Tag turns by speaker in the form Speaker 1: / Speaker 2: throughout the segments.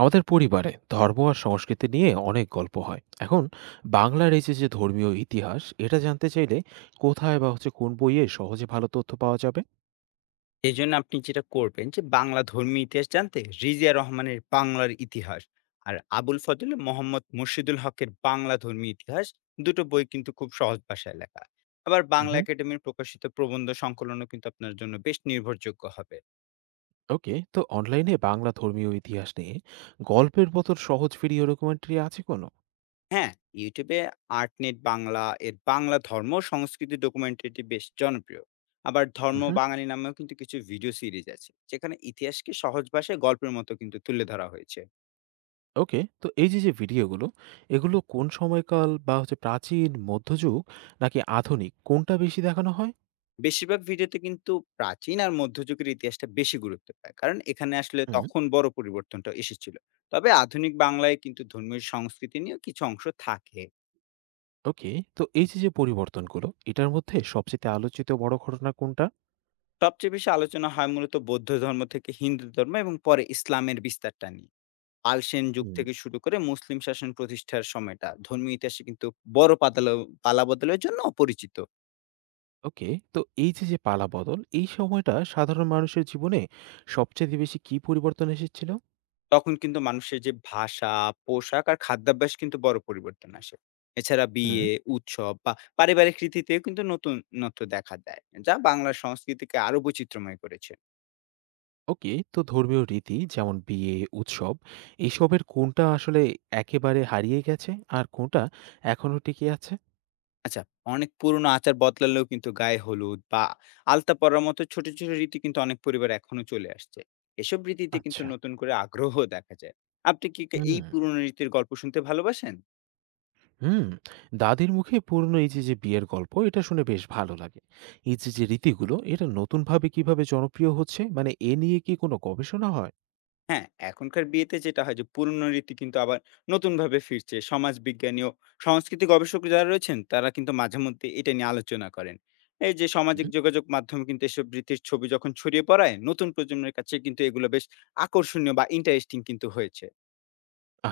Speaker 1: আমাদের পরিবারে ধর্ম আর সংস্কৃতি নিয়ে অনেক গল্প হয় এখন। বাংলার এই যে যে ধর্মীয় ইতিহাস এটা জানতে চাইলে কোথায় বা হচ্ছে কোন বইয়ে সহজে ভালো তথ্য পাওয়া যাবে?
Speaker 2: এজন্য আপনি যেটা করবেন যে বাংলা ধর্মীয় ইতিহাস জানতে রিজিয়া রহমানের বাংলার ইতিহাস আর আবুল ফজল মোহাম্মদ মুর্শিদুল হকের বাংলা ধর্মীয় ইতিহাস দুটো বই কিন্তু খুব সহজ ভাষায় লেখা। আবার বাংলা
Speaker 1: হুম।
Speaker 2: একাডেমির প্রকাশিত প্রবন্ধ সংকলনও কিন্তু আপনার জন্য বেশ নির্ভরযোগ্য হবে।
Speaker 1: ওকে, তো অনলাইনে বাংলা ধর্মীয় ইতিহাস নিয়ে গল্পের মতন সহজ ভিডিও ডকুমেন্টারি আছে কোনো?
Speaker 2: হ্যাঁ, ইউটিউবে আর্টনেট বাংলা এর বাংলা ধর্ম ও সংস্কৃতি ডকুমেন্টারিটি বেশ জনপ্রিয়। আবার ধর্ম
Speaker 1: হুম।
Speaker 2: বাঙালি নামেও কিন্তু কিছু ভিডিও সিরিজ আছে, যেখানে ইতিহাসকে সহজ ভাষায় গল্পের মতো কিন্তু তুলে ধরা হয়েছে।
Speaker 1: ওকে, তো এই যে যে ভিডিওগুলো এগুলো কোন সময়কাল বা হচ্ছে প্রাচীন মধ্যযুগ নাকি আধুনিক কোনটা বেশি দেখানো হয়?
Speaker 2: বেশিরভাগ ভিডিওতে কিন্তু প্রাচীন আর মধ্যযুগের ইতিহাসটা বেশি গুরুত্ব পায়। কারণ এখানে আসলে
Speaker 1: হুম।
Speaker 2: তখন বড় পরিবর্তনটা এসেছিল। তবে আধুনিক বাংলায় কিন্তু ধর্মীয় সংস্কৃতি নিয়েও কিছু অংশ থাকে।
Speaker 1: ওকে, তো এই যে যে পরিবর্তনগুলো এটার মধ্যে সবচেয়ে আলোচিত বড় ঘটনা কোনটা?
Speaker 2: সবচেয়ে বেশি আলোচনা হয় মূলত বৌদ্ধ ধর্ম থেকে হিন্দু ধর্ম এবং পরে ইসলামের বিস্তারটা নিয়ে। পাল সেন যুগ
Speaker 1: হুম।
Speaker 2: থেকে শুরু করে মুসলিম শাসন প্রতিষ্ঠার সময়টা ধর্মীয় ইতিহাসে কিন্তু বড় পাতালো পালাবদলের জন্য পরিচিত।
Speaker 1: ওকে, তো এই যে পালা বদল এই সময়টা সাধারণ মানুষের জীবনে সবচেয়ে বেশি কি পরিবর্তন এসেছিল?
Speaker 2: তখন কিন্তু মানুষের যে ভাষা, পোশাক আর খাদ্যাভ্যাস কিন্তু বড় পরিবর্তন আসে। এছাড়া
Speaker 1: হুম।
Speaker 2: বিয়ে, উৎসব বা পারিবারিক রীতিতেও কিন্তু নতুনত্ব দেখা দেয়, যা বাংলার সংস্কৃতিকে আরো বৈচিত্র্যময় করেছে।
Speaker 1: ওকে, তো ধর্মীয় রীতি যেমন বিয়ে, উৎসব এসবের কোনটা আসলে একেবারে হারিয়ে গেছে আর কোনটা এখনো টিকে আছে?
Speaker 2: আচ্ছা, অনেক পুরনো আচার বদলালেও কিন্তু গায়ে হলুদ বা আলতা পরার মতো ছোট, ছোট রীতি কিন্তু অনেক পরিবার এখনো চলে আসছে। এসব রীতিতে কিন্তু
Speaker 1: আচ্ছা।
Speaker 2: নতুন করে আগ্রহ দেখা যায়। আপনি কি কে
Speaker 1: হুম।
Speaker 2: এই পুরনো রীতির গল্প শুনতে ভালোবাসেন?
Speaker 1: হুম। দাদির মুখে পুরনো এই যে বিয়ের গল্প এটা শুনে বেশ ভালো লাগে। এই যে রীতিগুলো এটা নতুনভাবে কিভাবে জনপ্রিয় হচ্ছে মানে এ নিয়ে কি কোনো গবেষণা হয়?
Speaker 2: হ্যাঁ, এখনকার বিয়েতে যেটা হয় যে পুরনো রীতি কিন্তু আবার নতুনভাবে ফিরছে। সমাজ বিজ্ঞানী ও সংস্কৃতি গবেষক যারা রয়েছেন তারা কিন্তু মাঝেমধ্যে এটা নিয়ে আলোচনা করেন। এই যে সামাজিক
Speaker 1: হুম।
Speaker 2: যোগাযোগ মাধ্যমে কিন্তু এসব রীতির ছবি যখন ছড়িয়ে পড়ায় নতুন প্রজন্মের কাছে কিন্তু এগুলো বেশ আকর্ষণীয় বা ইন্টারেস্টিং কিন্তু হয়েছে।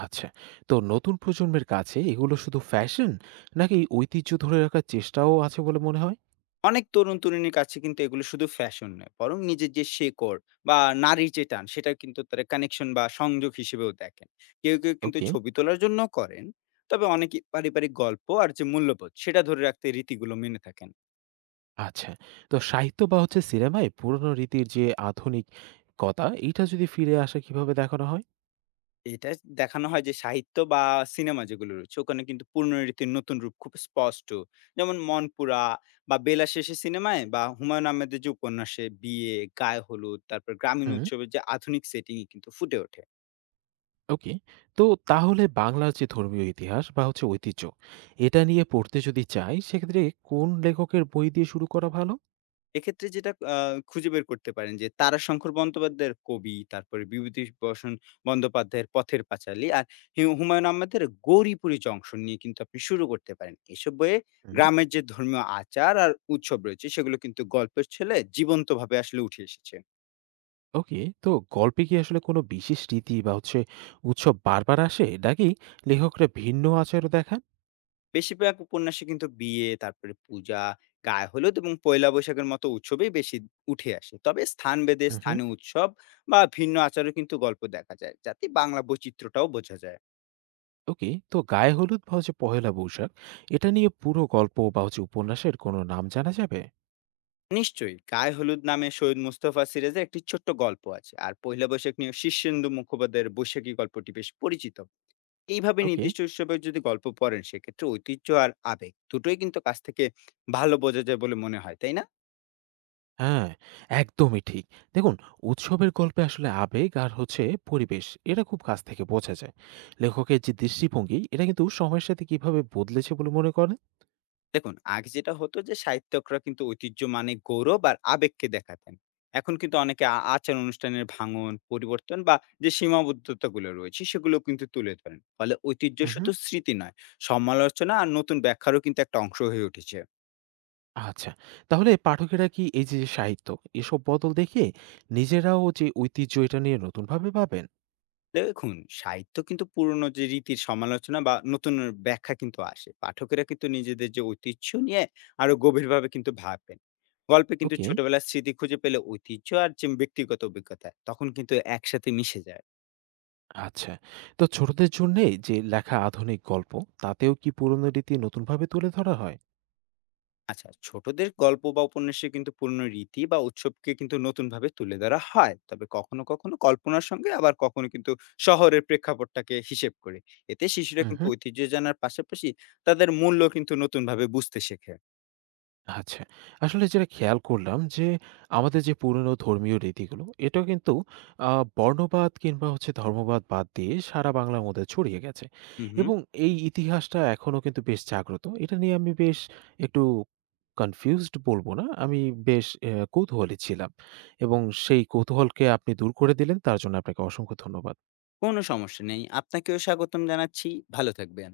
Speaker 1: আচ্ছা। তো নতুন প্রজন্মের কাছে এগুলো শুধু ফ্যাশন নাকি ঐতিহ্য ধরে রাখার চেষ্টাও আছে বলে মনে হয়?
Speaker 2: অনেক তরুণ তরুণীর কাছে কিন্তু এগুলো শুধু ফ্যাশন নয়, বরং নিজের যে শেকড় বা নারীর যে টান সেটা কিন্তু তারা কানেকশন বা সংযোগ হিসেবেও দেখেন। কেউ কেউ কিন্তু
Speaker 1: ওকে।
Speaker 2: ছবি তোলার জন্য করেন। তবে অনেকে পারিবারিক গল্প আর যে মূল্যবোধ সেটা ধরে রাখতে এই রীতিগুলো মেনে থাকেন।
Speaker 1: আচ্ছা। তো সাহিত্য বা হচ্ছে সিনেমায় পুরনো রীতির যে আধুনিকতা এইটা যদি ফিরে আসে কিভাবে দেখানো হয়?
Speaker 2: এটা দেখানো হয় যে সাহিত্য বা সিনেমা যেগুলো রয়েছে ওখানে কিন্তু পুরনো রীতির নতুন রূপ খুব স্পষ্ট। যেমন মনপুরা বা বেলা শেষে সিনেমায় বা হুমায়ুন আহমেদের যে উপন্যাসে বিয়ে, গায়ে হলুদ, তারপর গ্রামীণ
Speaker 1: হুম,
Speaker 2: উৎসবের যে আধুনিক সেটিংই কিন্তু ফুটে ওঠে।
Speaker 1: ওকে। তো তাহলে বাংলার যে ধর্মীয় ইতিহাস বা হচ্ছে ঐতিহ্য, এটা নিয়ে পড়তে যদি চাই সেক্ষেত্রে কোন লেখকের বই দিয়ে শুরু করা ভালো?
Speaker 2: এক্ষেত্রে যেটা খুঁজে বের করতে পারেন যে তারাশঙ্কর বন্দ্যোপাধ্যায়ের 'কবি', তারপরে বিভূতিভূষণ বন্দ্যোপাধ্যায়ের 'পথের পাঁচালী' আর হুমায়ূন আহমেদের 'গৌরীপুরী জংশন' নিয়ে কিন্তু আপনি শুরু করতে পারেন। এসব বইয়ে
Speaker 1: হুম।
Speaker 2: গ্রামের যে ধর্মীয় আচার আর উৎসব রয়েছে সেগুলো কিন্তু গল্পের ছলে জীবন্তভাবে আসলে উঠে এসেছে।
Speaker 1: ওকে, তো গল্পে কি আসলে কোনো বিশেষ রীতি বা হচ্ছে উৎসব বারবার আসে নাকি লেখকরা ভিন্ন আচারও দেখান?
Speaker 2: বেশিরভাগ উপন্যাসে কিন্তু বিয়ে, তারপরে পূজা, গায়ে হলুদ এবং পয়লা বৈশাখের মতো উৎসবেই বেশি উঠে আসে। তবে স্থানভেদে
Speaker 1: হুম।
Speaker 2: স্থানীয় উৎসব বা ভিন্ন আচারেও কিন্তু গল্প দেখা যায়, যাতে বাংলা বৈচিত্র্যটাও বোঝা যায়।
Speaker 1: ওকে, তো গায়ে হলুদ বা হচ্ছে পহেলা বৈশাখ এটা নিয়ে পুরো গল্প বা হচ্ছে উপন্যাসের কোনো নাম জানা যাবে?
Speaker 2: নিশ্চয়ই গায়ে হলুদ নামে সৈয়দ মুস্তফা সিরাজের একটি ছোট্ট গল্প আছে, আর পয়লা বৈশাখ নিয়ে শীর্ষেন্দু মুখোপাধ্যায়ের বৈশাখী গল্পটি বেশ পরিচিত। এইভাবে
Speaker 1: ওকে।
Speaker 2: নির্দিষ্ট উৎসবে যদি গল্প পড়েন সেক্ষেত্রে ঐতিহ্য আর আবেগ দুটোই কিন্তু কাছ থেকে ভালো বোঝা যায় বলে মনে হয়, তাই না?
Speaker 1: হ্যাঁ, একদমই ঠিক। দেখুন, উৎসবের গল্পে আসলে আবেগ আর হচ্ছে পরিবেশ এটা খুব কাছ থেকে বোঝা যায়। লেখকের যে দৃষ্টিভঙ্গি এটা কিন্তু সময়ের সাথে কিভাবে বদলেছে বলে মনে করেন?
Speaker 2: দেখুন, আগে যেটা হতো যে সাহিত্যকরা কিন্তু ঐতিহ্য মানে গৌরব আর আবেগকে দেখাতেন। এখন কিন্তু অনেকে আচার অনুষ্ঠানের ভাঙন, পরিবর্তন বা যে সীমাবদ্ধতাগুলো রয়েছে সেগুলো কিন্তু তুলে ধরেন। ফলে ঐতিহ্য শুধু স্মৃতি নয়, সমালোচনা আর নতুন ব্যাখ্যারও কিন্তু একটা অংশ হয়ে উঠেছে।
Speaker 1: আচ্ছা। তাহলে পাঠকেরা কি এই যে সাহিত্য, এসব বদল দেখে নিজেরাও যে ঐতিহ্য এটা নিয়ে নতুনভাবে ভাবেন?
Speaker 2: দেখুন, সাহিত্য কিন্তু পুরনো যে রীতির সমালোচনা বা নতুন ব্যাখ্যা কিন্তু আসে। পাঠকেরা কিন্তু নিজেদের যে ঐতিহ্য নিয়ে আরো গভীরভাবে কিন্তু ভাবেন। গল্পে কিন্তু
Speaker 1: ওকে,
Speaker 2: ছোটবেলার স্মৃতি খুঁজে পেলে ঐতিহ্য আর যে ব্যক্তিগত অভিজ্ঞতা, তখন কিন্তু একসাথে মিশে যায়।
Speaker 1: আচ্ছা। তো ছোটদের জন্যে যে লেখা আধুনিক গল্প, তাতেও কি পুরনো রীতি নতুনভাবে তুলে ধরা হয়?
Speaker 2: আচ্ছা, ছোটদের গল্প বা উপন্যাসে কিন্তু পুরনো রীতি বা উৎসবকে কিন্তু নতুনভাবে তুলে ধরা হয়। তবে কখনো, কখনো কল্পনার সঙ্গে, আবার কখনো কিন্তু শহরের প্রেক্ষাপটটাকে হিসেব করে। এতে শিশুরা কিন্তু
Speaker 1: উহু।
Speaker 2: ঐতিহ্য জানার পাশাপাশি তাদের মূল্য কিন্তু নতুনভাবে বুঝতে শেখে।
Speaker 1: আচ্ছা। আসলে যেটা খেয়াল করলাম যে, আমাদের যে পুরনো ধর্মীয় রীতিগুলো, এটাও কিন্তু আ বর্ণবাদ কিংবা হচ্ছে ধর্মবাদ বাদ দিয়ে সারা বাংলার মধ্যে ছড়িয়ে গেছে।
Speaker 2: হু, হু।
Speaker 1: এবং এই ইতিহাসটা এখনো কিন্তু বেশ জাগ্রত। এটা নিয়ে আমি বেশ একটু কনফিউজড বলবো না। আমি বেশ কৌতূহলী ছিলাম। এবং সেই কৌতূহলকে আপনি দূর করে দিলেন, তার জন্য আপনাকে অসংখ্য ধন্যবাদ।
Speaker 2: কোনো সমস্যা নেই। আপনাকেও স্বাগতম জানাচ্ছি। ভালো থাকবেন।